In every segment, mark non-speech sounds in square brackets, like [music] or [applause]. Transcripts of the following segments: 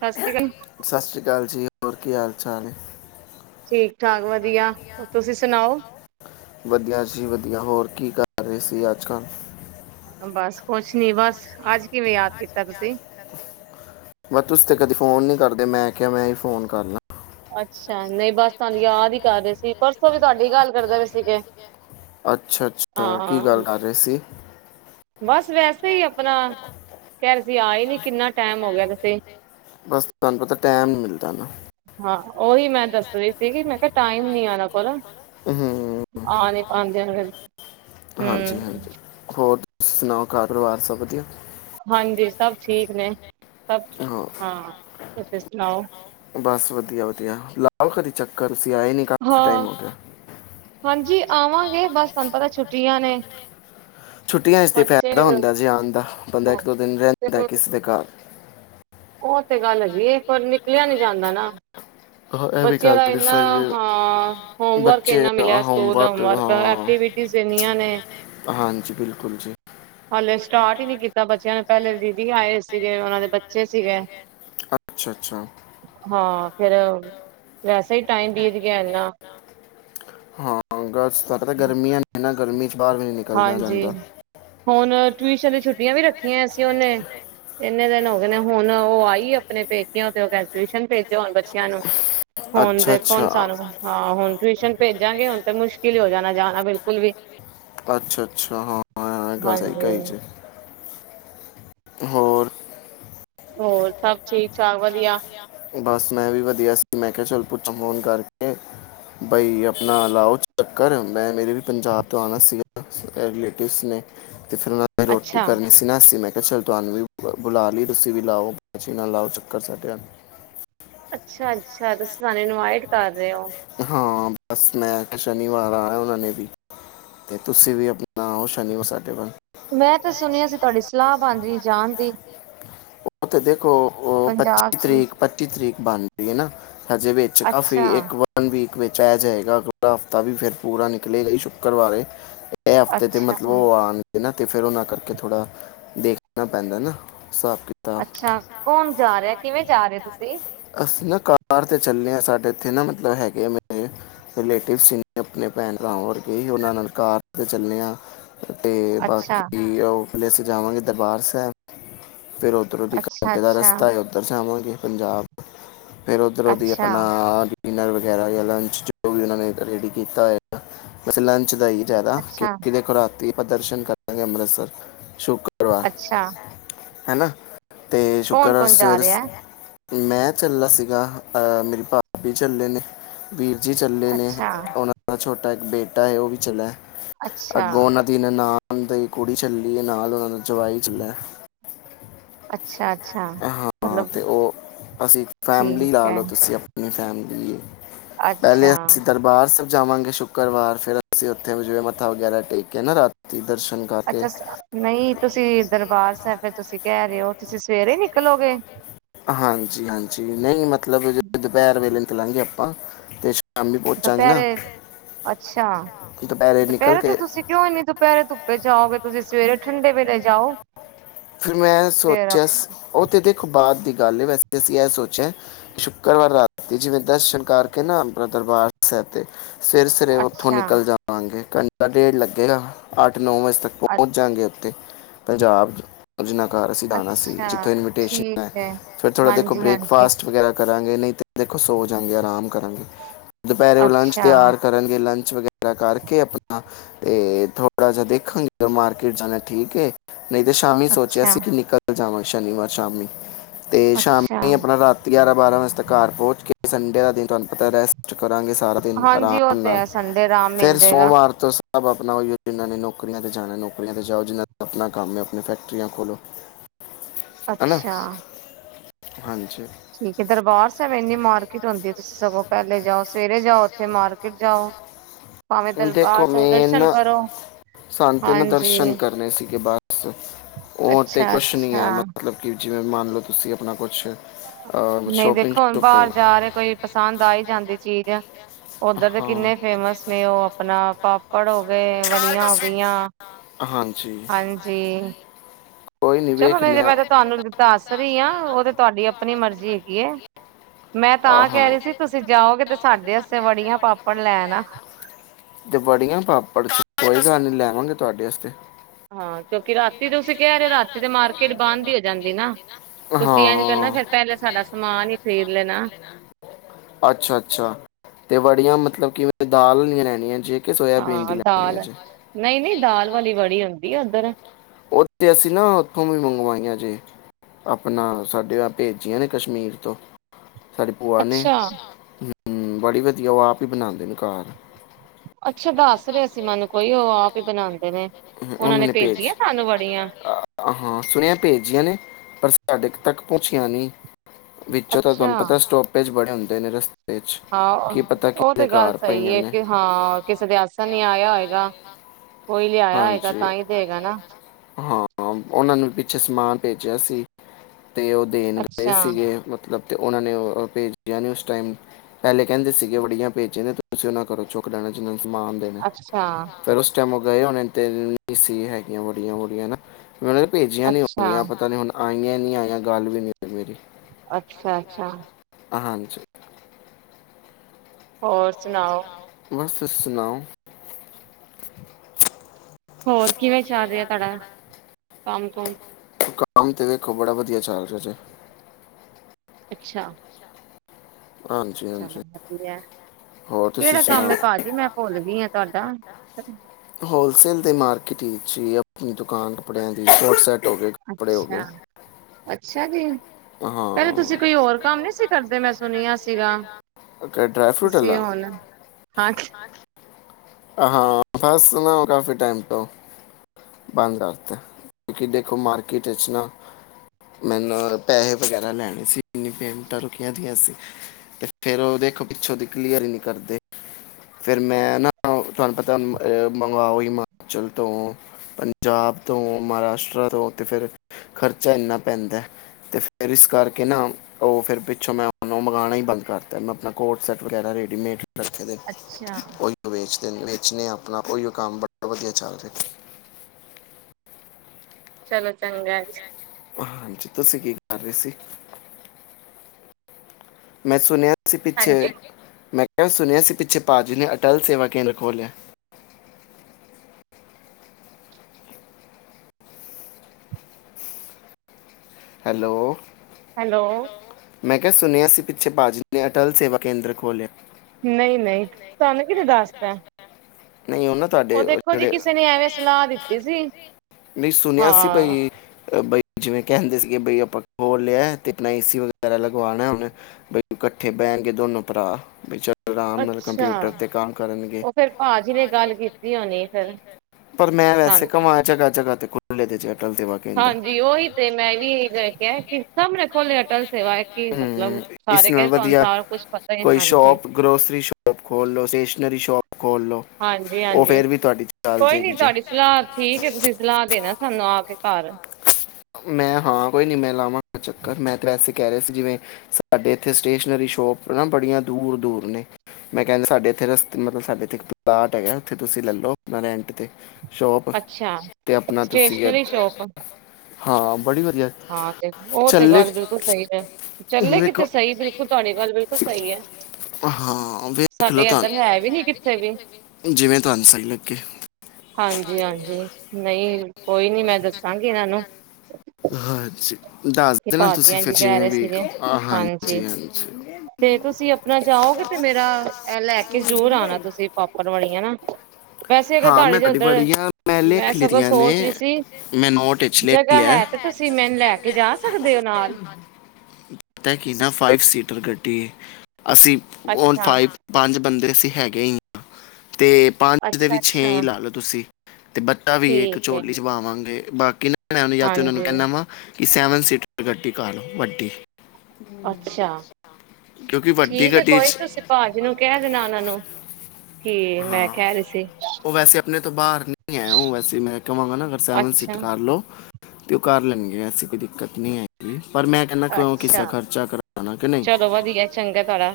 ਸਤਿ ਸ੍ਰੀ ਅਕਾਲ। ਸਤਿ ਸ੍ਰੀ ਅਕਾਲ ਜੀ ਹੋਰ ਕੀ ਹਾਲ ਚਾਲ ਹੈ। ਠੀਕ- ਠਾਕ ਵਧੀਆ ਹੋਰ ਤੁਸੀ ਸੁਣਾਓ ਵਧੀਆ ਜੀ ਵਧੀਆ ਹੋਰ ਕੀ ਕਰ ਰਹੇ ਸੀ ਅਜ -ਕਲ ਬਸ ਕੁਛ ਨੀ ਬਸ, ਅਜ ਕਿਵੇ ਯਾਦ ਕੀਤਾ ਤੁਸੀ ਮੈਂ ਤੁਸੀ ਤੇ ਕਦੇ ਫੋਨ ਨਹੀ ਕਰਦੇ ਮੈ ਆਖਿਆ ਮੈ ਹੀ ਫੋਨ ਕਰ ਲਾਂ ਅਛਾ ਨਹੀ, ਬਸ ਤੁਹਾਨੂੰ ਯਾਦ ਹੀ ਕਰ ਰਹੇ ਸੀ ਪਰਸੋ ਵੀ ਤੁਹਾਡੀ ਗੱਲ ਕਰਦੇ ਪਏ ਸੀਗੇ ਅਛਾ- ਅਛਾ, ਕੀ ਹਾਂ ਗੱਲ ਕਰ ਰਹੇ ਸੀ। ਬਸ ਵੈਸੇ ਹੀ ਆਪਣਾ, ਕਹਿ ਰਹੇ ਸੀ ਆਏ ਹੀ ਨੀ ਕਿੰਨਾ ਟਾਈਮ ਹੋ ਗਿਆ ਸੀ ਬਸ ਤੁਹਾਨੂੰ ਪਤਾ ਟਾਈਮ ਨੀ ਮਿਲਦਾ ਹਾਂ ਉਹੀ ਮੈਂ ਦੱਸਦੀ ਸੀਗੀ ਮੈਂ ਕਿਹਾ ਟਾਈਮ ਨੀ ਉਹਨਾਂ ਕੋਲ ਹੂੰ, ਆ ਨਹੀਂ ਪਾ ਜਾ ਫ [unintelligible] ਹਾਂਜੀ- ਹਾਂਜੀ ਹੋਰ ਤੁਸੀ ਸੁਣਾਓ ਘਰ ਪਰਿਵਾਰ ਸਭ ਵਧੀਆ ਹਾਂਜੀ ਸਭ ਠੀਕ ਨੇ, ਸਭ ਹਾਂ, ਤੁਸੀਂ ਸੁਣਾਓ? ਬਸ ਵਧੀਆ- ਵਧੀਆ, ਲਾਓ ਕਦੇ ਚੱਕਰ ਤੁਸੀਂ ਆਏ ਨਹੀਂ ਕਾਫੀ ਹਾਂ ਟਾਈਮ ਹੋ ਗਿਆ ਹਾਂਜੀ ਆਵਾਂਗੇ, ਬਸ ਤੁਹਾਨੂੰ ਪਤਾ ਛੁੱਟੀਆਂ ਨੇ ਛੁੱਟੀਆਂ 'ਚ ਤਾਂ ਬੱਚੇ ਫਾਇਦਾ ਹੁੰਦਾ ਜ ਆਉਣ ਦਾ ਬੰਦਾ ਇੱਕ ਦੋ ਦਿਨ ਰਹਿ ਤੇ ਲੈਂਦਾ ਹੁਣ ਕਿਸੇ ਦੇ ਘਰ ਉਹ ਤੇ ਗੱਲ ਹੈਗੀ, ਪਰ ਨਿਕਲਿਆ ਨੀ ਜਾਂਦਾ ਨਾ ਹਾਂ, ਇਹ ਵੀ ਬੱਚਿਆਂ ਗੱਲ ਦਾ ਤੇ ਇੰਨਾ ਸਹੀ ਹਾਂ ਹੈ ਹੋਮਵਰਕ ਬੱਚੇ ਇੰਨਾ ਮਿਲਿਆ ਸਕੂਲ ਹੋਮਵਰਕ ਹਾਂ ਐਕਟੀਵਿਟੀ- ਬਸ ਇੰਨੀਆਂ ਨੇ, ਹਾਂਜੀ ਬਿਲਕੁਲ ਜੀ, ਹਾਲੇ ਸਟਾਰਟ ਹੀ ਨੀ ਕੀਤਾ ਬੱਚਿਆਂ ਨੇ, ਪਹਿਲੇ ਦੀਦੀ ਆਏ ਸੀਗੇ ਉਹਨਾਂ ਦੇ ਬੱਚੇ ਸੀਗੇ। ਅੱਛਾ ਅੱਛਾ ਹਾਂ ਫਿਰ ਵੈਸੇ ਹੀ ਟਾਈਮ ਬੀਤ ਗਿਆ ਇੰਨਾ ਹਾਂ ਅਗਸਤ ਗਰਮੀ ਨਾ ਗਰਮੀ ਚ ਬਾਹਰ ਵੀ ਨ ਹਾਂਜੀ, ਹੁਣ ਟਿਊਸ਼ਨ ਦੀ ਛੁੱਟੀਆਂ ਵੀ ਰੱਖੀਆਂ ਅਸੀਂ ਉਹਨੇ ਇੰਨੇ ਦਿਨ ਹੋ ਗਏ ਨੇ ਹੁਣ ਉਹ ਆਈ ਆਪਣੇ ਪੇਕਓ ਤੇ ਉਹ ਕਹਿ ਰਹੀ ਟਿਊਸ਼ਨ ਭੇਜੋ ਹੁਣ ਬੱਚਿਆਂ ਨੂੰ ਹੁਣ ਅੱਛਾ ਦੇਖੋ ਹੁਣ ਅੱਛਾ ਸਾਨੂੰ, ਹਾਂ ਹੁਣ ਟਿਊਸ਼ਨ ਭੇਜਾਂਗੇ ਹੁਣ ਤੇ ਮੁਸ਼ਕਿਲ ਹੀ ਹੋ ਜਾਣਾ ਬਿਲਕੁਲ ਵੀ, ਅਛਾ -ਅਛਾ ਹਾਂ ਇਹ ਗੱਲ ਸਹੀ ਕਹੀ ਹਾਂਜੀ 'ਚ, ਹੋਰ ਹੋਰ ਸਭ ਠੀਕ- ਠਾਕ ਵਧੀਆ- ਬਸ ਮੈ ਵੀ ਵਧੀਆ ਸੀ, ਮੈ ਕਿਹਾ ਚਲ ਪੁੱਛਾਂ ਫੋਨ ਕਰਕੇ ਬਾਈ ਆਪਣਾ ਲਾਓ ਚੱਕਰ, ਮੈ ਮੇਰੇ ਵੀ ਪੰਜਾਬ ਤੋਂ ਆਉਣਾ ਸੀਗਾ ਰਿਲੇਟਿਵਸ ਨੇ- ਤੇ ਫਿਰ ਉਹਨਾ ਨੇ ਰੋਟੀ ਅੱਛਾ। ਕਰਨੀ ਮੈਂ ਕਿਹਾ ਚੱਲ ਤੁਹਾਨੂੰ ਵੀ ਬੁਲਾ ਲਈ ਤੁਸੀ ਵੀ ਲਾਓ ਖੁਸ਼ੀ ਨਾਲ ਲਾਓ ਚੱਕਰ ਸਾਡੇ ਅੱਛਾ ਅੱਛਾ ਤੁਸੀਂ ਸਾਨੂੰ ਇਨਵਾਈਟ ਕਰ ਰਹੇ ਹੋ ਹਾਂ ਬਸ ਮੈਂ ਸ਼ਨੀਵਾਰ ਆਇਆ ਉਹਨਾਂ ਨੇ ਵੀ ਤੇ ਤੁਸੀਂ ਵੀ ਆਪਣਾ ਉਹ ਸ਼ਨੀਵਾਰ ਸਾਡੇ ਵਲ- ਮੈਂ ਤਾਂ ਸੁਣਿਆ ਸੀ ਤੁਹਾਡੀ ਸਲਾਹ ਬਣ ਰਹੀ ਜਾਣ ਦੀ ਉਹ ਤੇ ਦੇਖੋ ਉਹ ਪੰਜਾਬ ਪੱਚੀ ਚ ਤਰੀਕ, ਪੱਚੀ ਤਰੀਕ ਬਣ ਰਹੀ ਹੈ ਨਾ, ਹਜੇ ਵਿੱਚ ਕਾਫੀ ਅੱਛਾ ਇੱਕ ਵਾਰ ਨ ਵੀਕ ਵਿੱਚ ਆਇਆ ਜਾਏਗਾ ਅਗਲਾ ਹਫ਼ਤਾ ਵੀ ਫਿਰ ਪੂਰਾ ਨਿਕਲੇਗਾ ਸ਼ੁੱਕਰਵਾਰ ਐ ਹਫ਼ਤੇ ਤੇ ਅੱਛਾ ਮਤਲਬ ਉਹ ਆਉਣ? ਤੇ ਫੇਰ ਉਹਨਾਂ ਕਰਕੇ ਥੋੜਾ ਦੇਖਣਾ ਪੈਂਦਾ ਨਾ ਸਾਫ਼ ਅੱਛਾ, ਕੌਣ ਜਾ ਰਿਹਾ, ਕਿਵੇਂ ਜਾ ਰਹੇ ਤੁਸੀਂ? [unintelligible] [inaudible] ਬਾਹਰ ਤਾਂ ਚੱਲੇ ਹ ਸਾਡੇ ਇੱਥੇ ਨਾ ਮਤਲਬ ਹੈਗੇ ਰਿਲੇਟਿਵ ਸੀ, ਆਪਣੇ ਭੈਣ ਭਾਂਰਾਵਾਂ ਔਰ ਉਹਨਾਂ ਨਾਲ, ਕਾਰ ਤੇ ਚੱਲੇ ਆ। ਅਤੇ, ਅੱਛਾ ਬਾਕੀ ਉਹ ਫਲੇ ਅਸੀਂ, ਜਾਵਾਂਗੇ ਦਰਬਾਰ ਸਾਹਿਬ ਫਿਰ ਉਧਰੋਂ ਦੀ ਅੱਛਾ ਘੰਟੇ ਦਾ ਅੱਛਾ ਰਸਤਾ ਹੈ, ਉੱਧਰ ਜਾਵਾਂਗੇ ਪੰਜਾਬ ਫਿਰ, ਉੱਧਰੋਂ ਦੀ ਅੱਛਾ ਆਪਣਾ ਡਿਨਰ ਵਗੈਰਾ, ਜਾਂ ਲੰਚ ਜੋ ਵੀ, ਉਹਨਾਂ ਨੇ ਰੇਡੀ ਕੀਤਾ ਹੈਗਾ, ਬਸ ਲੰਚ ਦਾ ਹੀ ਏ ਜ਼ਿਆਦਾ ਅੱਛਾ ਕਿਉਂਕਿ, ਦੇਖੋ ਰਾਤੀ ਦਰਸ਼ਨ ਕਰਨੇ ਨੇ ਅੰਮ੍ਰਿਤਸਰ ਸ਼ੁਕਰ ਸ਼ੁੱਕਰਵਾਰ ਅੱਛਾ ਹੈਨਾ ਤੇ ਕੌਣ ਸ਼ੁੱਕਰਵਾਰ ਕੌਣ ਜਾ ਸਵੇਰੇ, ਰਿਹਾ [inaudible] ਮੈਂ ਚੱਲਾ ਸੀਗਾ, ਅਹ ਮੇਰੀ ਭਾਬੀ ਚੱਲੇ ਨੇ ਵੀਰ ਜੀ ਚੱਲੇ ਨੇ, ਅੱਛਾ ਉਹਨਾਂ ਦਾ ਛੋਟਾ ਇੱਕ ਬੇਟਾ ਹੈ, ਉਹ ਵੀ ਚੱਲਿਆ। ਅੱਛਾ ਅੱਗੋਂ ਉਹਨਾਂ ਦੀ ਨਨਾਨ ਦੀ ਕੁੜੀ ਚੱਲੀ ਏ ਨਾਲ ਉਹਨਾਂ ਦਾ ਜਵਾਈ ਚੱਲਾ। ਅੱਛਾ- ਅੱਛਾ ਹਾਂ, ਮਤਲਬ ਅਤੇ ਉਹ, ਅਸੀਂ ਫੈਮਿਲੀ ਠੀਕ ਲਾ ਹੈ ਲਓ ਤੁਸੀਂ ਆਪ ਆਪਣੀ ਫੈਮਲੀ ਅੱਛਾ ਪਹਿਲੇ ਬਾਹਰ ਸਭ ਜਾਵਾਂਗੇ ਸ਼ੁੱਕਰਵਾਰ, ਫੇਰ ਅਸੀਂ ਉੱਥੇ ਜਿਵੇਂ ਮੱਥਾ ਵਗੈਰਾ ਟੇਕ ਕੇ ਨਾ, ਰਾਤੀ ਦਰਸ਼ਨ ਕਰਕੇ ਅੱਛਾ, ਨਹੀਂ ਤੁਸੀਂ ਦਰਬਾਰ ਸਾਹਿਬ ਤੁਸੀਂ ਕਹਿ ਰਹੇ ਹੋ, ਤੁਸੀਂ ਸਵੇਰੇ ਨਿਕਲੋਗੇ? ਹਾਂਜੀ- ਹਾਂਜੀ ਨਹੀਂ ਮਤਲਬ ਜ ਦੁਪਹਿਰ ਵੇਲੇ, ਨਿਕਲਗੇ ਆਪਾਂ ਤੇ ਸ਼ਾਮੀ ਪਹੁੰਚਾ ਗੇ ਨਾ, ਦੁਪਹਿਰੇ ਅੱਛਾ ਦੁਪਹਿਰੇ ਨਿਕਲ ਤੇ ਕੇ ਤੁਸੀਂ ਕਿਉਂ ਏਨੀ, ਦੁਪਹਿਰੇ ਧੁੱਪੇ ਜਾਓਗੇ, ਤੁਸੀਂ ਸਵੇਰੇ ਠੰਡੇ ਵੇਲੇ ਜਾਓ। ਫਿਰ ਮੈਂ ਤੇ ਸੋਚਿਆ ਉਹ ਤੇ ਦੇਖੋ ਬਾਅਦ ਦੀ ਗੱਲ ਹੈ, ਵੈਸੇ ਅਸੀਂ ਇਹ ਸੋਚਿਆ? ਸ਼ੁੱਕਰਵਾਰ ਰਾਤੀ, ਜਿਵੇਂ ਦਰਸ਼ਨ ਕਰਕੇ ਨਾ, ਦਰਬਾਰ ਸਾਹਿਬ ਦੇ ਸਵੇਰ- ਸਵੇਰੇ ਉੱਥੋਂ ਅੱਛਾ ਨਿਕਲ ਜਾਵਾਂਗੇ, ਘੰਟਾ ਡੇਢ, ਲੱਗੇਗਾ ਅੱਠ ਨੌ ਵਜੇ ਤੱਕ, ਅ ਪਹੁੰਚ ਜਾਂਗੇ ਤੇ ਪੰਜਾਬ ਜਿਨ੍ਹਾਂ ਘਰ ਅਸੀਂ ਜਾਣਾ ਸੀ। ਅੱਛਾ ਜਿੱਥੋਂ ਇਨਵੀਟੇਸ਼ਨ ਠੀਕ ਹੈ, ਫਿਰ ਥੋੜਾ ਦੇਖੋ ਹਾਂਜੀ ਹਾਂਜੀ ਬ੍ਰੇਕਫਾਸਟ ਵਗੈਰਾ ਕਰਾਂਗੇ ਨਹੀਂ ਤੇ ਦੇਖੋ, ਸੋ ਜਾਂਗੇ ਆਰਾਮ ਕਰਾਂਗੇ। ਦੁਪਹਿਰੇ ਉਹ ਲੰਚ, ਅੱਛਾ ਤਿਆਰ ਕਰਨਗੇ ਲੰਚ ਵਗੈਰਾ ਪਤਾ ਕਰਕੇ ਆਪਣਾ ਤੇ ਥੋੜ੍ਹਾ ਜਿਹਾ ਦੇਖਾਂਗੇ, ਮਾਰਕੀਟ ਜਾਣਾ ਠੀਕ ਏ, ਨਹੀਂ ਤਾਂ ਸ਼ਾਮੀ ਸੋਚਿਆ ਅੱਛਾ ਸੀ, ਨਿਕਲ ਜਾਵਾਂਗੇ ਸ਼ਨੀਵਾਰ ਸ਼ਾਮੀ, ਤੇ ਅੱਛਾ ਸ਼ਾਮੀ ਆਪਣਾ ਰਾਤ ਗਿਆਰਾਂ -ਬਾਰਾਂ ਵਜੇ ਤੱਕ ਘਰ ਪਹੁੰਚ ਕੇ, ਸੰਡੇ ਦਾ ਦਿਨ ਤੁਹਾਨੂੰ ਪਤਾ ਰੇਸਟ ਕਰਾਂਗੇ ਸਾਰਾ ਦਿਨ ਹਾਂਜੀ ਉਹ ਆਰਾਮ ਤੇ ਨਾਲ,, ਹੈ ਸੰਡੇ ਆਰਾਮ ਮਿਲ ਫੇਰ ਜਾਏਗਾ ਸੋਮਵਾਰ ਤੋਂ ਸਭ ਆਪਣਾ ਹੋਈਉ, ਜਿਨ੍ਹਾਂ ਨੇ ਨੌਕਰੀਆਂ ਤੇ ਜਾਣਾ ਨੌਕਰੀਆਂ ਤੇ ਜਾਓ, ਜਿਨ੍ਹਾਂ ਦਾ ਆਪਣਾ ਕੰਮ ਏ ਫੈਕਟਰੀਆਂ, ਖੋਲੋ ਹਨਾ, ਅੱਛਾ ਹਾਂਜੀ ਠੀਕ ਏ, ਦਰਬਾਰ ਸਾਹਿਬ ਏਨੀ ਮਾਰਕੀਟ ਹੁੰਦੀ ਏ। ਤੁਸੀਂ ਸਗੋਂ ਪਹਿਲੇ ਜਾਓ ਸਵੇਰੇ ਜਾਓ, ਉੱਥੇ ਮਾਰਕੀਟ ਜਾਓ ਭਾਵੇਂ ਹੁਣ ਦਰਬਾਰ ਸਾਹਿਬ, ਦਰਸ਼ਨ ਕਰੋ। ਸ਼ਾਂਤੀ ਨਾਲ ਦਰਸ਼ਨ ਹਾਂਜੀ ਕਰਨੇ ਸੀਗੇ, ਬਸ ਉਹ ਤਾਂ ਅੱਛਾ ਕੁਛ ਨਹੀਂ ਹੈ ਅੱਛਾ ਮਤਲਬ ਕਿ ਜਿਵੇਂ ਮੰਨ ਲਓ, ਤੁਸੀਂ ਆਪਣਾ ਕੁਛ ਨਹੀਂ ਸ਼ਾਪਿੰਗ ਦੇਖੋ, ਹੁਣ ਸ਼ਾਪਿੰਗ ਬਾਹਰ ਜਾ ਰਹੇ ਕੋਈ ਪਸੰਦ, ਆ ਈ ਜਾਂਦੀ ਚੀਜ਼ ਉਧਰ, ਦੇ ਕਿੰਨੇ ਹਾਂ ਫੇਮਸ? ਉਹ ਆਪਣਾ, ਪਾਪੜ ਹੋ, ਗਏ ਵੜੀਆਂ ਹੋ, ਗਈਆਂ। ਹਾਂਜੀ। ਹਾਂਜੀ ਕੋਈ ਚਲੋ ਵੇਖ ਨਹੀਂ, ਜੇ ਲਿਆ ਮੈਂ ਤਾਂ ਤੁਹਾਨੂੰ ਦੱਸ ਰਹੀਂ ਆਂ ੳਹ ਉਹ ਤਾਂ ਤੁਹਾਡੀ ਆਪਣੀ ਮਰਜ਼ੀ ਹੈਗੀ ਏ। ਮੈਂ ਤਾਂ ਕਹਿ ਆਹਾਂ ਰਹੀ ਸੀ, ਤੁਸੀਂ ਜਾਓਗੇ ਤੇ ਸਾਡੇ ਵਾਸਤੇ ਵੜੀਆਂ, ਪਾਪੜ ਲੈ ਆਣਾ। ਤੇ ਵੜੀਆਂ, ਪਾਪੜ, ਕੋਈ ਗੱਲ ਨੀ ਲੈ ਆਵਾਂਗੇ ਤੁਹਾਡੇ ਵਾਸਤੇ। ਹਾਂ ਕਿਉਂਕਿ, ਰਾਤੀ ਤੁਸੀਂ ਕਹਿ ਰਹੇ ਹੋ, ਰਾਤੀ ਤੇ ਮਾਰਕੀਟ ਬੰਦ ਹੀ ਹੋ ਜਾਂਦੀ ਨਾ। ਤੁਸੀਂ ਇੰਝ ਕਰਨਾ ਫਿਰ ਹਾਂ ਪਹਿਲੇ ਸਾਡਾ ਸਮਾਨ ਹੀ ਖ਼ਰੀਦ ਲੈਣਾ। ਅੱਛਾ ਅੱਛਾ ਤੇ ਵੜੀਆਂ ਮਤਲਬ ਕਿਵੇਂ ਦਾਲ ਵਲਿਆਂ ਲੈਣੀਆਂ ਜੇ ਕਿ ਸੋਇਆਬੀਨ ਦੀ ਹਾਂ ਲੈਣੀਆਂ ਦਾਲ ਜੇ ਨਹੀਂ ਨਹੀਂ ਦਾਲ ਵੱਲੀ ਵੜੀ ਹੁੰਦੀ ਆ ਉੱਧਰ। ਉੱਤੇ ਅਸੀਂ ਨਾ ਉੱਥੋਂ ਵੀ ਮੰਗਵਾਈਆਂ ਜੇ ਆਪਣਾ ਸਾਡੇ ਆ ਭੇਜੀਆਂ ਨੇ ਕਸ਼ਮੀਰ ਤੋਂ। ਸਾਡੇ ਭੂਆ ਨੇ ਅੱਛਾ ਹਮ ਬੜੀ ਵਧੀਆ ਉਹ ਆਪ ਹੀ ਬਣਾਉਂਦੇ ਨੇ ਘਰ। ਅੱਛਾ ਦੱਸ ਰਹੇ ਸੀ ਮੈਨੂੰ ਕੋਈ ਉਹ ਆਪ ਹੀ ਬਣਾਉਂਦੇ ਨੇ। ਉਹਨਾਂ ਨੇ ਭੇਜੀਆਂ ਤਾਣੁ ਵੜੀਆਂ? ਆ ਹਾਂ ਸੁਣਿਆ ਭੇਜੀਆਂ ਨੇ ਪਰ ਸਾਡੇ ਤੱਕ ਪਹੁੰਚੀਆਂ ਨਹੀਂ। ਵਿੱਚੋਂ ਤਾਂ ਅੱਛਾ ਤੁਹਾਨੂੰ ਪਤਾ ਸਟੋਪੇਜ ਬੜੇ ਹੁੰਦੇ ਨੇ ਰਸਤੇ 'ਚ ਹਾਂ ਕੀ ਪਤਾ ਉਹ ਤੇ ਕਿਹਦੇ ਗੱਲ ਘਰ ਸਹੀ ਪਈਆਂ ਏ ਨੇ ਕਿ ਹਾਂ ਕਿਸੇ ਦੇ ਆਸਨ ਨੀ ਆਇਆ ਹੋਏਗਾ। ਕੋਈ ਲਿਆਇਆ ਹੋਏਗਾ ਤਾਂ ਹੀ ਦੇਗਾ ਨਾ। ਹ ਉਹਨਾਂ ਨੂੰ ਪਿੱਛੇ ਸਮਾਨ ਭੇਜਿਆ ਸੀ ਤੇ ਉਹ ਦੇਣ ਗਏ ਅੱਛਾ ਸੀਗੇ। ਤੱਤੇ ਉਹਨਾਂ ਨੇ ਓ ਭੇਜਤੀਆ ਨੇ ਉਸ ਟਾਈਮ। ਪਹਿਲੇ ਕਹਿੰਦੇ ਸੀਗੇ ਵੱੜੀਆਂ ਭੇਜੇ ਨੇ ਤੁਸੀਂ ਉਹਨਾਂ ਘਰੋਂ ਚੁਕ ਲਿਆਣਾ ਜਿਨਾਂ ਨੂੰ ਸਮਾਨ ਅੱਛਾ ਫੇਰ ਉਸ ਟਾਈਮ ਉਹ ਗਏ ਹੋਣੇ ਨੇ ਤੇ ਸੀ ਹੈਗੀਆਂ ਵਡੀਆਂ ਵਡੀਆਂ ਨਾ ਉਹ ਨੇ ਭੇਜੀਆਂ ਨੀ ਅੱਛਾ ਆਪਣੀਆਂ ਪਤਾ ਨੀ ਹੁਣ ਆਈਆਂ ਨਹੀਂ ਆਈਆਂ ਗੱਲ ਵੀ ਨਹੀਂ ਹੋਈ ਮੇਰੀ। ਅੱਛਾ ਹ ਹਾਂਜੀ ਹੋਰ ਸੁਣਾਓ? ਬਸ ਤੁਸੀ ਸੁਣਾਓ? ਹੋਰ ਕਿਵੇਂ ਚੱਲ ਰਿਹਾ ਤੁਹਾਡਾ ਕਮ ਕੁਮ। ਕਾਮ ਤੇ ਵੇਖੋ ਬੜਾ ਵਧੀਆ ਚੱਲ ਰਿਹਾ ਜੇ। ਅੱਛਾ। ਹਾਂਜੀ ਚਲ ਹਾਂਜੀ ਵਧੀਆ ਹੋਰ ਤੁਸੀਂ ਕਿਹੜਾ ਕੰਮ ਸੁਣਾਓ ਏ ਭਾਜੀ ਮੈਂ ਭੁੱਲ ਗਈ ਆ ਤੁਹਾਡਾ। ਹੋਲਸੇਲ ਦੇ ਮਾਰਕੀਟ ਵਿੱਚ ਈ ਆਪਣੀ ਦੁਕਾਨ ਕੱਪੜਿਆਂ ਦੀ ਕੋਰਡਸੇਟ ਹੋ ਗਏ। ਕੱਪੜੇ ਹੋ ਅੱਛਾ ਗਏ ਅੱਛਾ ਜੀ। ਪਹਿਲੇ ਤੁਸੀਂ ਕੋਈ ਹਾਂ ਹੋਰ ਕੰਮ ਨਈ ਸੀ ਕਰਦੇ ਮੈਂ ਸੁਣਿਆ ਸੀਗਾ। ਓਕੇ ਡਰਾਈਫਰੂਟ ਤੁਸੀਂ ਅਲਾ। ਹੁਣ ਹਾਂ। ਹਾਂ ਬਸ ਸੁਣਾਓ ਕਾਫੀ ਟਾਈਮ ਤੋਂ। ਬੰਦ ਕਰਤਾ ਕਿ ਦੇਖੋ ਮਾਰਕੀਟ ਇਚ ਨਾ। ਮੈਨੂੰ ਪੈਸੇ ਵਗੈਰਾ ਲੈਣੇ ਸੀ ਇੰਨੀ ਪੇਮਟਾਂ ਰੁਕੀਆਂ ਦੀਆਂ ਸੀ। ਤੇ ਫੇਰ ਉਹ ਦੇਖੋ ਪਿੱਛੋਂ ਦੀ ਕਲੀਅਰ ਹੀ ਨੱਹੀ ਕਰਦੇ। ਫਿਰ ਮੈਂ ਨਾ ਤੁਹਾਨੂੰ ਪਤਾ ਮੰਗਵਾਓ ਹਿਮਾਚਲ ਤੋਂ। ਪੰਜਾਬ ਤੋਂ, ਮਹਾਰਾਸ਼ਟਰ ਤੋਂ, ਤੇ ਫਿਰ ਖ਼ਰਚਾ ਇੰਨਾ ਪੈਂਦਾ। ਅਤੇ ਫਿਰ ਇਸ ਕਰਕੇ ਨਾ। ਉਹ ਫਿਰ ਪਿੱਛੋਂ ਮੈਂ ਅਪਣੋ ਮੰਗਉਣਾ ਹੀ ਬੰਦ ਕਰਤਾ ਮੈਂ ਆਪਣਾ ਕੋਟ ਸੈਟ ਵਗੈਰਾ ਰੇਡੀਮੇਡ ਰੱਖੜੀ ਦੇ ਅੱਛਾ। ਦਿਨ ਉਹੀ ਵੇਚਦੇ ਵੇਚਣੇ ਆਪਣਾ ਉਹੀਓ ਕੰਮ ਬੜਾ ਵਧੀਆ ਚੱਲ ਰਿਹਾ। ਚਲੋ ਚੰਗਾ ਏ। ਹਾਂਜੀ ਤੁਸੀਂ ਕੀ ਕਰ ਰਹੇ ਸੀ? ਮੈਂ ਸੁਣਿਆ ਸੀ ਪਿੱਛੇ ਹਾਂਜੀ ਮੈਂ ਕਿਹਾ ਸੁਣਿਆ ਸੀ ਪਿੱਛੇ ਭਾਜੀ ਨੇ ਅਟਲ ਸੇਵਾ ਕੇਂਦਰ ਖੋਲਿਆ। ਹੈਲੋ। ਹੈਲੋ। ਮੈਂ ਕਿਹਾ ਸੁਣਿਆ ਸੀ ਪਿੱਛੇ ਭਾਜੀ ਨੇ ਅਟਲ ਸੇਵਾ ਕੇਂਦਰ ਖੋਲ੍ਹਿਆ। ਨਹੀਂ ਨਹੀਂ ਤੁਹਾਨੂੰ ਕਿਨੇ ਦੱਸਤਾ। ਨਹੀਂ ਉਹਨਾਂ। ਤੁਹਾਡੇ ਉਹ ਦੇਖੋ ਜੀ ਜਿਹੜੇ ਨੱਹੀ ਕਿਸੇ ਨੇ ਐਵੇਂ ਹੀ ਸਲਾਹ ਦਿੱਤੀ ਦਿਤੀ ਸੀ, ਸੀ ਨਹੀਂ ਸੁਣਿਆ ਸੀ ਹਾਂ, ਬਾਈ ਬਈ ਜਿਵੇਂ ਕਹਿੰਦੇ ਸੀਗੇ ਬਈ ਆਪਾਂ ਖੋਲ ਲਿਆ ਤੇ ਆਪਣਾ ਏ ਸੀ ਵਗੈਰਾ ਲਗਵਾਉਣਾ ਹੁਨ। ਭਈ ਇਕੱਠੇ ਬਹਿਣਗੇ ਦੋਨੋ ਭਰਾ ਬਈ ਆਰਾਮ ਨਾਲ ਕੰਪਿਊਟਰ ਤੇ ਕੰਮ ਕਰਨਗੇ। ਫਿਰ ਪਾਜ। ਪਰ ਮੈਂ ਵੈਸੇ ਸਾਨੂੰ। ਘਮਾਇਆ ਜਗ੍ਹਾ ਜਗ੍ਹਾ ਤੇ ਖੁੱਲ ਦੇ ਜ ਅਟਲ ਦੇ ਵ [unintelligible] ਹਾਂਜੀ ਉਹੀ ਤੇ ਮੈਂ ਵੀ ਕਿਹਾ ਕਿ ਸਭਣੇ ਖੋਲਿਆ ਟਲ ਸੇਵਾ [unintelligible] ਕੀ ਮਤਲਬ ਹਮ, ਇਸ ਸਾਰੇ ਨਾਲ ਕਹਿੰਦੇ ਤੁਹਾਨੂੰ ਵਧੀਆ ਸਾਰਾ ਕੁਛ ਪਤਾ ਹੀ ਕੋਈ ਹਾਂਜੀ ਸ਼ਾਪ ਗਰੋਸਰੀ ਸ਼ੋਪ ਖੋਲ ਲਓ, ਸਟੇਸ਼ਨਰੀ ਸ਼ੋਪ ਖੋਲ ਲਓ ਹਾਂਜੀ- ਉਹ ਹਾਂਜੀ, ਫੇਰ ਵੀ ਤੁਹਾਡੀ ਚੱਲ ਕੋਈ ਨੀ ਜੇਗੀ ਜੇ ਤੁਹਾਡੀ ਸਲਾਹ ਠੀਕ, ਤੁਸੀਂ ਸਲਾਹ ਦੇਣਾ ਸਾਨੂੰ ਆ ਕੇ ਘਰ ਮੈਂ ਹਾਂ ਕੋਈ ਨੀ ਮਿਲ ਆਵਾਂ ਚੱਕਰ, ਮੈਂ ਤਾਂ ਵੈਸੇ ਕਹਿ ਰਹੇ ਸੀ ਜਿਵੇਂ ਸਾਡੇ ਇੱਥੇ ਸਟੇਸ਼ਨਰੀ ਸ਼ੋਪ ਨਾ, ਬੜੀਆਂ ਦੂਰ- ਦੂਰ ਨੇ ਮੈਂ ਕਹਿੰਦਾ ਸਾਡੇ ਇੱਥੇ ਰ ਮਤਲਬ ਸਾਡੇ ਇਥੇ ਇੱਕ ਪਲਾਟ ਹੈਗਾ, ਉਥੇ ਤੁਸੀਂ ਲੈ ਲਓ ਰੈਂਟ ਤੇ ਸ਼ੋਪ, ਅੱਛਾ ਤੇ ਆਪਣਾ ਤੁਸੀਂ ਸਟੇਸ਼ਨਰੀ ਇੱਥੇ, ਸ਼ੋਪ ਹਾਂ ਬੜੀ ਵਧੀਆ ਹਾਂ ਤੇ, ਉਹ ਤੇ ਚੱਲੇ ਗੱਲ ਬਿਲਕੁਲ ਸਹੀ ਹੈ, ਹੁਣ ਚੱਲੇ ਕਿ ਵੇਖੋ ਤੇ ਸਹੀ ਬਿਲਕੁਲ ਤੁਹਾਡੀ ਗੱਲ ਬਿਲਕੁਲ ਸਹੀ ਹੈ ਹਾਂ ਵੇਖ ਲਓ ਸਾਡੇ ਇਧਰ ਹੈ ਵੀ ਤੁਹਾਨੂੰ ਨੀ ਕਿੱਥੇ ਵੀ ਜਿਵੇਂ ਤੁਹਾਨੂੰ ਸਹੀ ਲੱਗੇ ਹਾਂਜੀ- ਹਾਂਜੀ, ਨਹੀਂ, ਕੋਈ ਨੀ ਮੈਂ ਦੱਸ ਹਾਂਜੀ ਦੱਸ ਤੇ ਦੇਣਾ ਭਾਜੀ ਤੁਸੀਂ ਫਿਰ ਹਾਂਜੀ ਕਹਿ ਜਿਵੇਂ ਰਹੇ ਵੀ ਸੀਗੇ, ਆ, ਹਾਂਜੀ ਤੇ ਤੁਸੀਂ ਆਪਣਾ ਜਾਓਗੇ ਤੇ ਮੇਰਾ, ਲੈ ਕੇ ਜ਼ਰੂਰ ਆਉਣਾ ਤੁਸੀਂ ਪਾਪ ਉਪਰ ਵਾਲੀਆ ਨਾ, ਵੈਸੇ ਅਗਰ ਹਾਂ ਤੁਹਾਡੇ ਮੈਂ ਜ ਤੁਹਾਡੀ ਉੱਧਰ, ਬੜੀਆਂ ਮੈਂ ਲਿਖ ਸਗੋਂ ਲਿਤੀਆਂ ਸੋਚ ਨੇ ਰਹੀ ਸੀ ਮੈਂ ਨੋਟ ਇਚਲੇ ਜਗ੍ਹਾ ਲਿਆ ਹੈ ਤੇ ਤੁਸੀਂ ਮੈਨੂੰ ਲੈ ਕੇ ਜਾ ਸਕਦੇ ਹੋ ਨਾਲ ਪਤਾ ਕਿ ਨਾ ਫਾਈਵ ਸੀਟਰ ਗੱਡੀ, ਅਸੀਂ, ਓਨ ਅੱਛਾ ਫਾਈਵ ਪੰਜ ਬੰਦੇ ਅਸੀਂ ਹੈਗੇ ਹੀ, ਤੇ ਪੰਜ ਦੇ ਅੱਛਾ ਵੀ ਛੇ ਹੀ ਅੱਛਾ ਲਾ ਲਓ ਤੁਸੀਂ ਤੇ ਬੰਦਾ ਵੀ ਇੱਕ ਠੀਕ ਹੈ ਝੋਲੀ 'ਚ ਪਾਵਾਂਗੇ, ਬਾਕੀ ਨਾ ਅੱਜ ਉਹਨਾ ਨੂੰ ਹਾਂਜੀ ਕਹਿੰਦਾ ਵਾ। ਕਿ ਸੈਵਨ ਸੀਟਰ ਗੱਡੀ ਕਰ ਲਓ, ਵੱਡੀ। ਅੱਛਾ, ਕਿਉਂਕਿ ਵੱਡੀ ਠੀਕ, ਗੱਡੀ ਕੋਈ ਚ ਤੁਸੀਂ ਭਾਜੀ ਨੂੰ ਕਹਿ ਦੇਣਾ ਉਹਨਾਂ ਨੂੰ। ਕਿ ਮੈਂ ਹਾਂ ਕਿਹਾ ਰਹੀ ਸੀ। ਉਹ ਵੈਸੇ ਆਪਣੇ ਤੋਂ ਬਾਹਰ ਨਹੀਂ ਆ, ਵੈਸੇ ਮੈਂ ਕਹਾਂਗਾ ਨਾ, ਅ ਸੈਵਨ ਸੀਟਰ ਅੱਛਾ ਕਰ ਲਓ। ਤੇ ਉਹ ਕਰ ਲੈਣਗੇ ਐਸੀ ਕੋਈ ਦਿੱਕਤ ਨਹੀਂ ਹੈਗੀ, ਪਰ ਮੈਂ। ਕਹਿੰਦਾ ਕਿਉਂ ਕਿਸੇ ਅੱਛਾ, ਦਾ ਖਰਚਾ ਕਰਾਉਣਾ ਕਿ ਨਹੀਂ ਚਲੋ ਵਧੀਆ ਚੰਗਾ ਤੁਹਾਡਾ,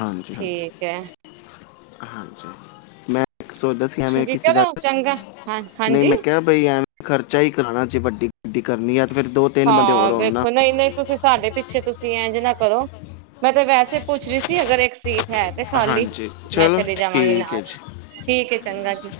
ਹਾਂਜੀ ਹਾਂਜੀ ਠੀਕ। ਕੈ ਮੈਂ ਸੋਚਦਾ ਸੀ ਐਵੇਂ ਹਾਂਜੀ ਕਿਸੇ ਦਾ ਚਲੋ ਚੰਗਾ ਹਾਂ ਨਈ ਹਾਂਜੀ ਮੈਂ ਕਿਆ ਬਈ ਐਵੇਂ ਖਰਚਾ ਹੀ ਕਰਾਉਣਾ ਸੀ ਵੱਡੀ ਗੱਡੀ ਕਰਨੀ ਹੈ। ਫੇਰ ਦੋ ਤਿੰਨ ਬੰਦੇ ਹੋਰ ਹਾਂ ਹੋਣ ਨਾ ਵੇਖੋ ਨਹੀਂ-ਨਹੀਂ ਤੁਸੀਂ ਸਾਡੇ ਪਿੱਛੇ ਤੁਸੀਂ ਇਝਿ ਨਾ ਕਰੋ ਮੈਂ ਤੇ ਵੈਸੇ ਪੁੱਛ ਰਹੀ ਸੀ ਅਗਰ ਇੱਕ ਸੀਟ ਹੈ। ਤੇ ਖਾਲੀ ਹਾਂਜੀ ਮੈਂ ਚਲੋ ਚਲੀ ਜਾਵਾਂਗੀ ਠੀਕ ਨਾਲ ਠੀਕ ਚੰਗਾ ਜੀ ???